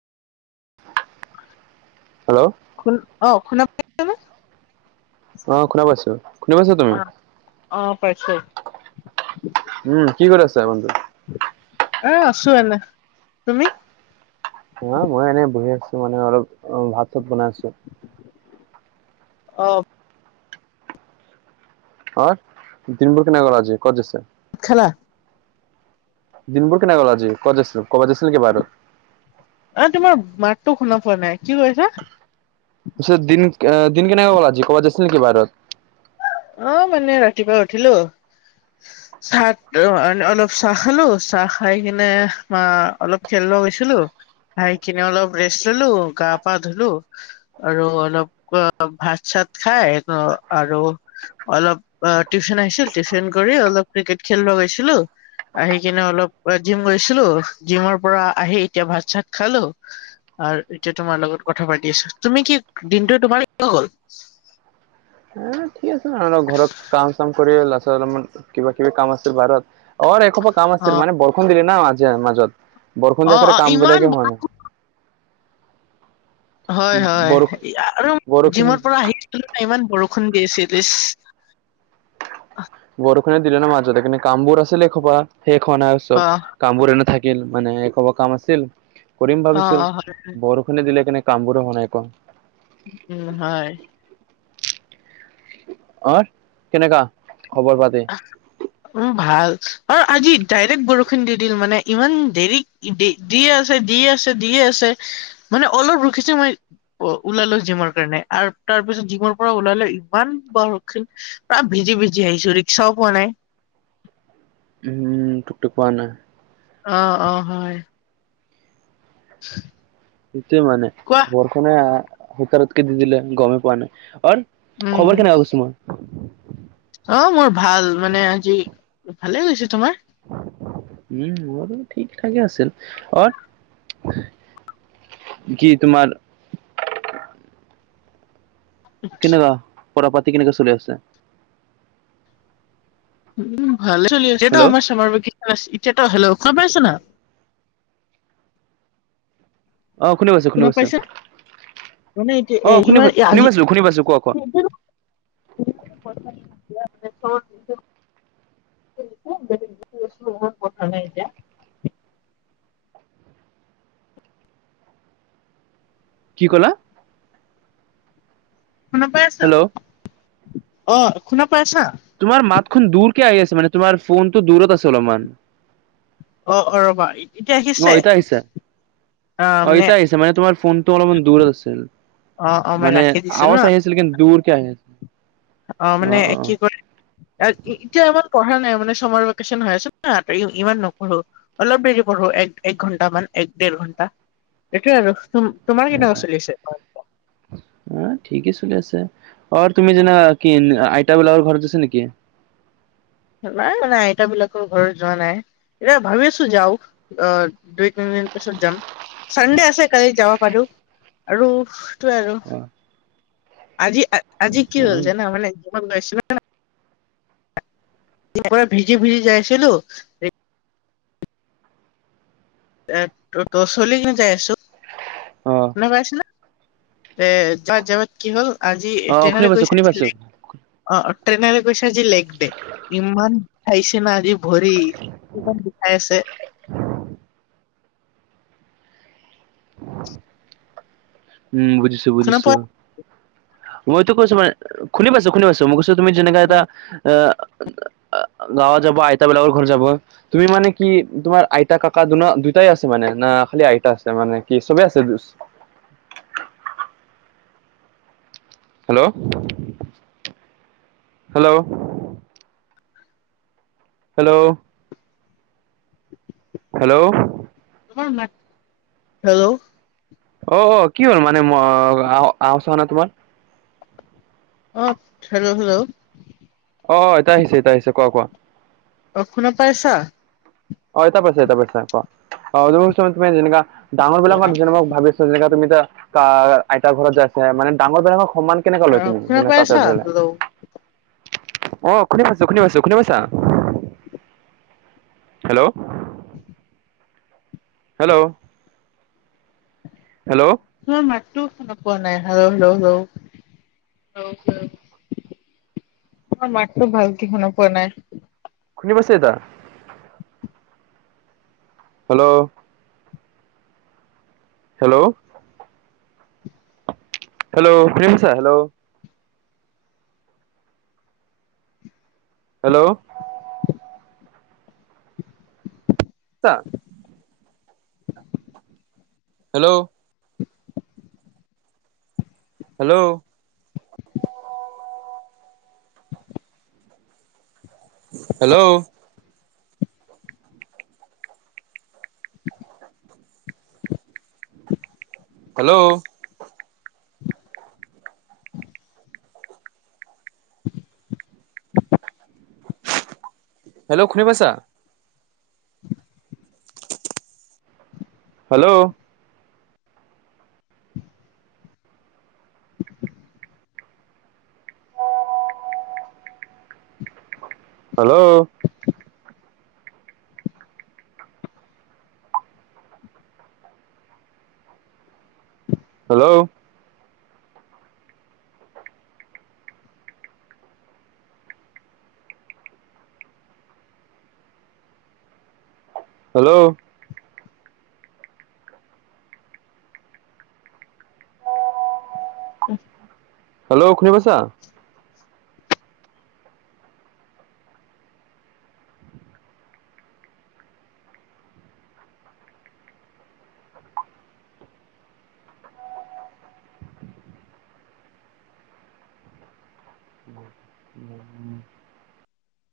Hello শুন, অ' শুনা পাইছানে? অ, শুনা পাইছোঁ। শুনি পাইছা তুমি? অ অ' পাইছোঁ। উম' কি কৰি আছা বন্ধু? এ আছো এনে। তুমি? অ' মই এনে বহি আছোঁ মানে অলপ অ' ভাত চাত বনাই আছোঁ। অ' আৰু দিনবোৰ কেনে গ'ল আজি? ক'ত দিছে? খালা? দিনবোৰ কেনে গ'ল আজি? ক'ত আছিল, ক'বাত আছিল নেকি বাৰু? অ তোমাৰ মাতটো শুনা পোৱা নাই, কি কৈছা? পিছত দিন আ দিন কেনেকুৱা গ'ল আজি, ক'বাত যাইছিল নেকি বাহিৰত? অ মানে ৰাতিপুৱা উঠিলো, অ [inaudible] [unintelligible] চাহ অ অলপ চাহ খালো, চাহ খাই কিনে আ অলপ খেলোৱা গৈছিলোঁ খাই কিনে অলপ ৰেষ্ট ললো, গা-পা ধুলো। আৰু অলপ ভাত চাত খাই, এটো আৰু, অলপ অ টিউশ্যন আহিছিল, টিউশ্যন কৰি অলপ ক্ৰিকেট খেলিব গৈছিলোঁ, আহি কিনে অলপ জিম গৈছিলো, জিমৰ পৰা আহি এতিয়া ভাত চাত খালোঁ। আৰ এতিয়া তোমাৰ লগত কথা পাতি আছো। তুমি কি দিনটো তোমাৰ [unintelligible] গ'ল উম ঠিক আছে ঘৰত কাম চাম কৰি লৰা ছোৱ [unintelligible] অলপমান কিবা কিবি কাম আছে বাৰত অ এসোপা কাম অ আছিল, মানে বৰষুণ দিলি ন আজিৰ মাজত, বৰষুণ অ দিয়া অ কাৰনে কাম ইমান বিলাকে বৰ হোৱা নাই। হয় হয়। বৰষ আৰু বৰষুণ জিমৰ পৰা আহিছিলো ন ইমান বৰষুণ দি আছিল ইছ বৰষুণে দিলে ন মাজতে। কিন্ত কামবোৰ আছিলে খোপা, শেষ হোৱা নাই অ চব। কাম বোৰে নাথাকিল মানে এখোবা কাম আছিল, কৰিম অ ভাবিছিল অ হয় বৰ ষুণে দিলে কেনে কামবোৰো হোৱা নাই ক। উম হয়। অৰ কেনেকা খবৰ পাতি? উম ভাল। অৰ আজি ডাইৰেক্ট বৰষুণ দি দিল মানে, ইমান দেৰি দে দিয়ে আছে, দিয়ে আছে, দিয়ে আছে, মানে অলপ ৰখিছে মই অ ওলালো জিমৰ কাৰণে। আৰু তাৰ পিছত জিমৰ পৰা ওলালে ইমান বৰষুণ তাত ভিজি ভিজি আহিছো ৰিক্সাও পোৱা নাই। উম টুক টুক পোৱা নাই। অ অ হয়। হয় [inaudible] সেইটোৱে মানে। বৰষুণে [unintelligible] সুতাৰতকে দি দিলে, গমেই পোৱা নাই। অৰ উম খবৰ কেনেকা কৈছো মই? অ' মোৰ ভাল, মানে আজি ভালে গৈছে। তোমাৰ? উম মোৰো ঠিক ঠাকে আছিল। অৰ কি তোমাৰ কেনেকা, পঢ়া পাতি কেনেকা চলি আছে? উম ভালে চলি আছে হেল্ল' আমাৰ চামাৰ ভেকেছন ইছে এতিয়াতো হেল্ল' খোৱা পাইছ ন। [unintelligible] অ' শুনি পাইছো। শুনি শুনা পাইছো পাইছা? মানে এতিয়া অ এ শুনি ইমান এ শুনি পাইছো আজি ান শুনি পাইছো কোৱা কোৱা চ দি [unintelligible] বলেগ কথা নাই এতিয়া। [unintelligible] কি ক'লা? শুনা পাই আছা? হেল্ল' অ শুনা পাই আছা? তোমাৰ মাতখন দূৰ কে আহি আছে, মানে তোমাৰ ফোনটো দূৰত আছে অলপমান। অ অ ৰ'বা ই অ এতিয়া আহিছে। অ ইতা আহিছে মানে তোমাৰ ফোনটো অলপমান দূৰ আছিল। অ অ মই মানে ৰাখি দিছো ন আৱাজ আহিছে লেকিন দূৰকে আহে। অ' মানে কি কয় এ-এতিয়া ইমান পঢ়া নাই, মানে চাৰ ভেকেশচন হৈ আছে না, ইমান নপঢ়ো। অলপ দেৰি পঢ়ো, এক-এক ঘণ্টামান এক দেৰ ঘণ্টা, এইটোয়ে আৰু চুম তোমাৰ কেনেকুৱা অ চলি আছে? অ ঠিকেই চলি আছে। অ তুমি যেনা কি আইতা বিলাৰ ঘৰত আছা নেকি? নাই মানে আইত বিলাকৰ ঘৰত যোৱা নাই। এয়া ভাবি আছো যাও, আহ দুই তিনিদিন পিছত যাম। চানডে আছে কালি যাব পাৰ। আৰু তো আৰু, অ আজি আজি কি হ'ল জানো মানে যিমান গৈছিল [unintelligible] পৰা ভিজি ভিজি যাই আছিলো এ ত ত' চলি কিনে যাই আছো অ' [unintelligible] এ যাত যাবাত কি হ'ল আজি অ শুনি ট্ৰনৰে পাইছো গৈছে শুনি পাইছো অ' ট্ৰনেৰে কৈছে আজি লেগ দে, ইমান বিষাইছে ন আজি ভৰি। ইমান বিষাই আছে। উম বুজিছো শুনা বুজিছো। পোৱা মইতো কৈছো মানে শুনি পাইছো, শুনি পাইছো। মই কৈছো তুমি যেনেকাে এটা আহ গাঁৱত যাব আইতা বিলাকৰ ঘৰত যাব। তুমি মানে কি তোমাৰ আইতা কাকা দুন-দুইটাই আছে মানে? না খালি আইতা আছে মানে কি চবে আছে hello hello? Hello hello [unintelligible] hello. অ অ কি হ'ল মানে ম আ-আওৱাজ অহা নাই তোমাৰ? অ হেল্ল' হেল্ল'। অ' এতিয়া আহিছে, এতিয়া আহিছে, কোৱা কোৱা? অ' শুনা পাইছা? অ' এতিয়া পাইছো, এতিয়া পাইছো কোৱা। [unintelligible] যেনেকা ডাঙৰ বিলাকৰ মোক ভাবি যেনেকা তুমি এতা কা আইতাৰ ঘৰত যাই আছা, মানে ডাঙৰ বিলাকক সমান কেনেকা অ লয় তুমি শুনা যেনে তাতে পাইছা ধৰি হেল্ল' অ' শুনি পাইছো, শুনি পাইছো, শুনি পাইছা? Hello [inaudible] hello hello. তোমাৰ মাততো শুনি পোৱা নাই হেল্লো-হেল্লো-হেল্লো-হেল্লো। মাতটো ভালে শুনা পোৱা নাই। শুনি পাইছে এতিয়া? হেল্লো' হেল্লো' হেল্ল' শুনি পাইছা? Hello. Hello. [inaudible] Hello. Hello. Hello. Hello. Hello শুনি পাইছা? হেল্ল'। হেল্ল'। হেল্ল'। হেল্ল'। উ। হেল্ল' শুনি পাইছা?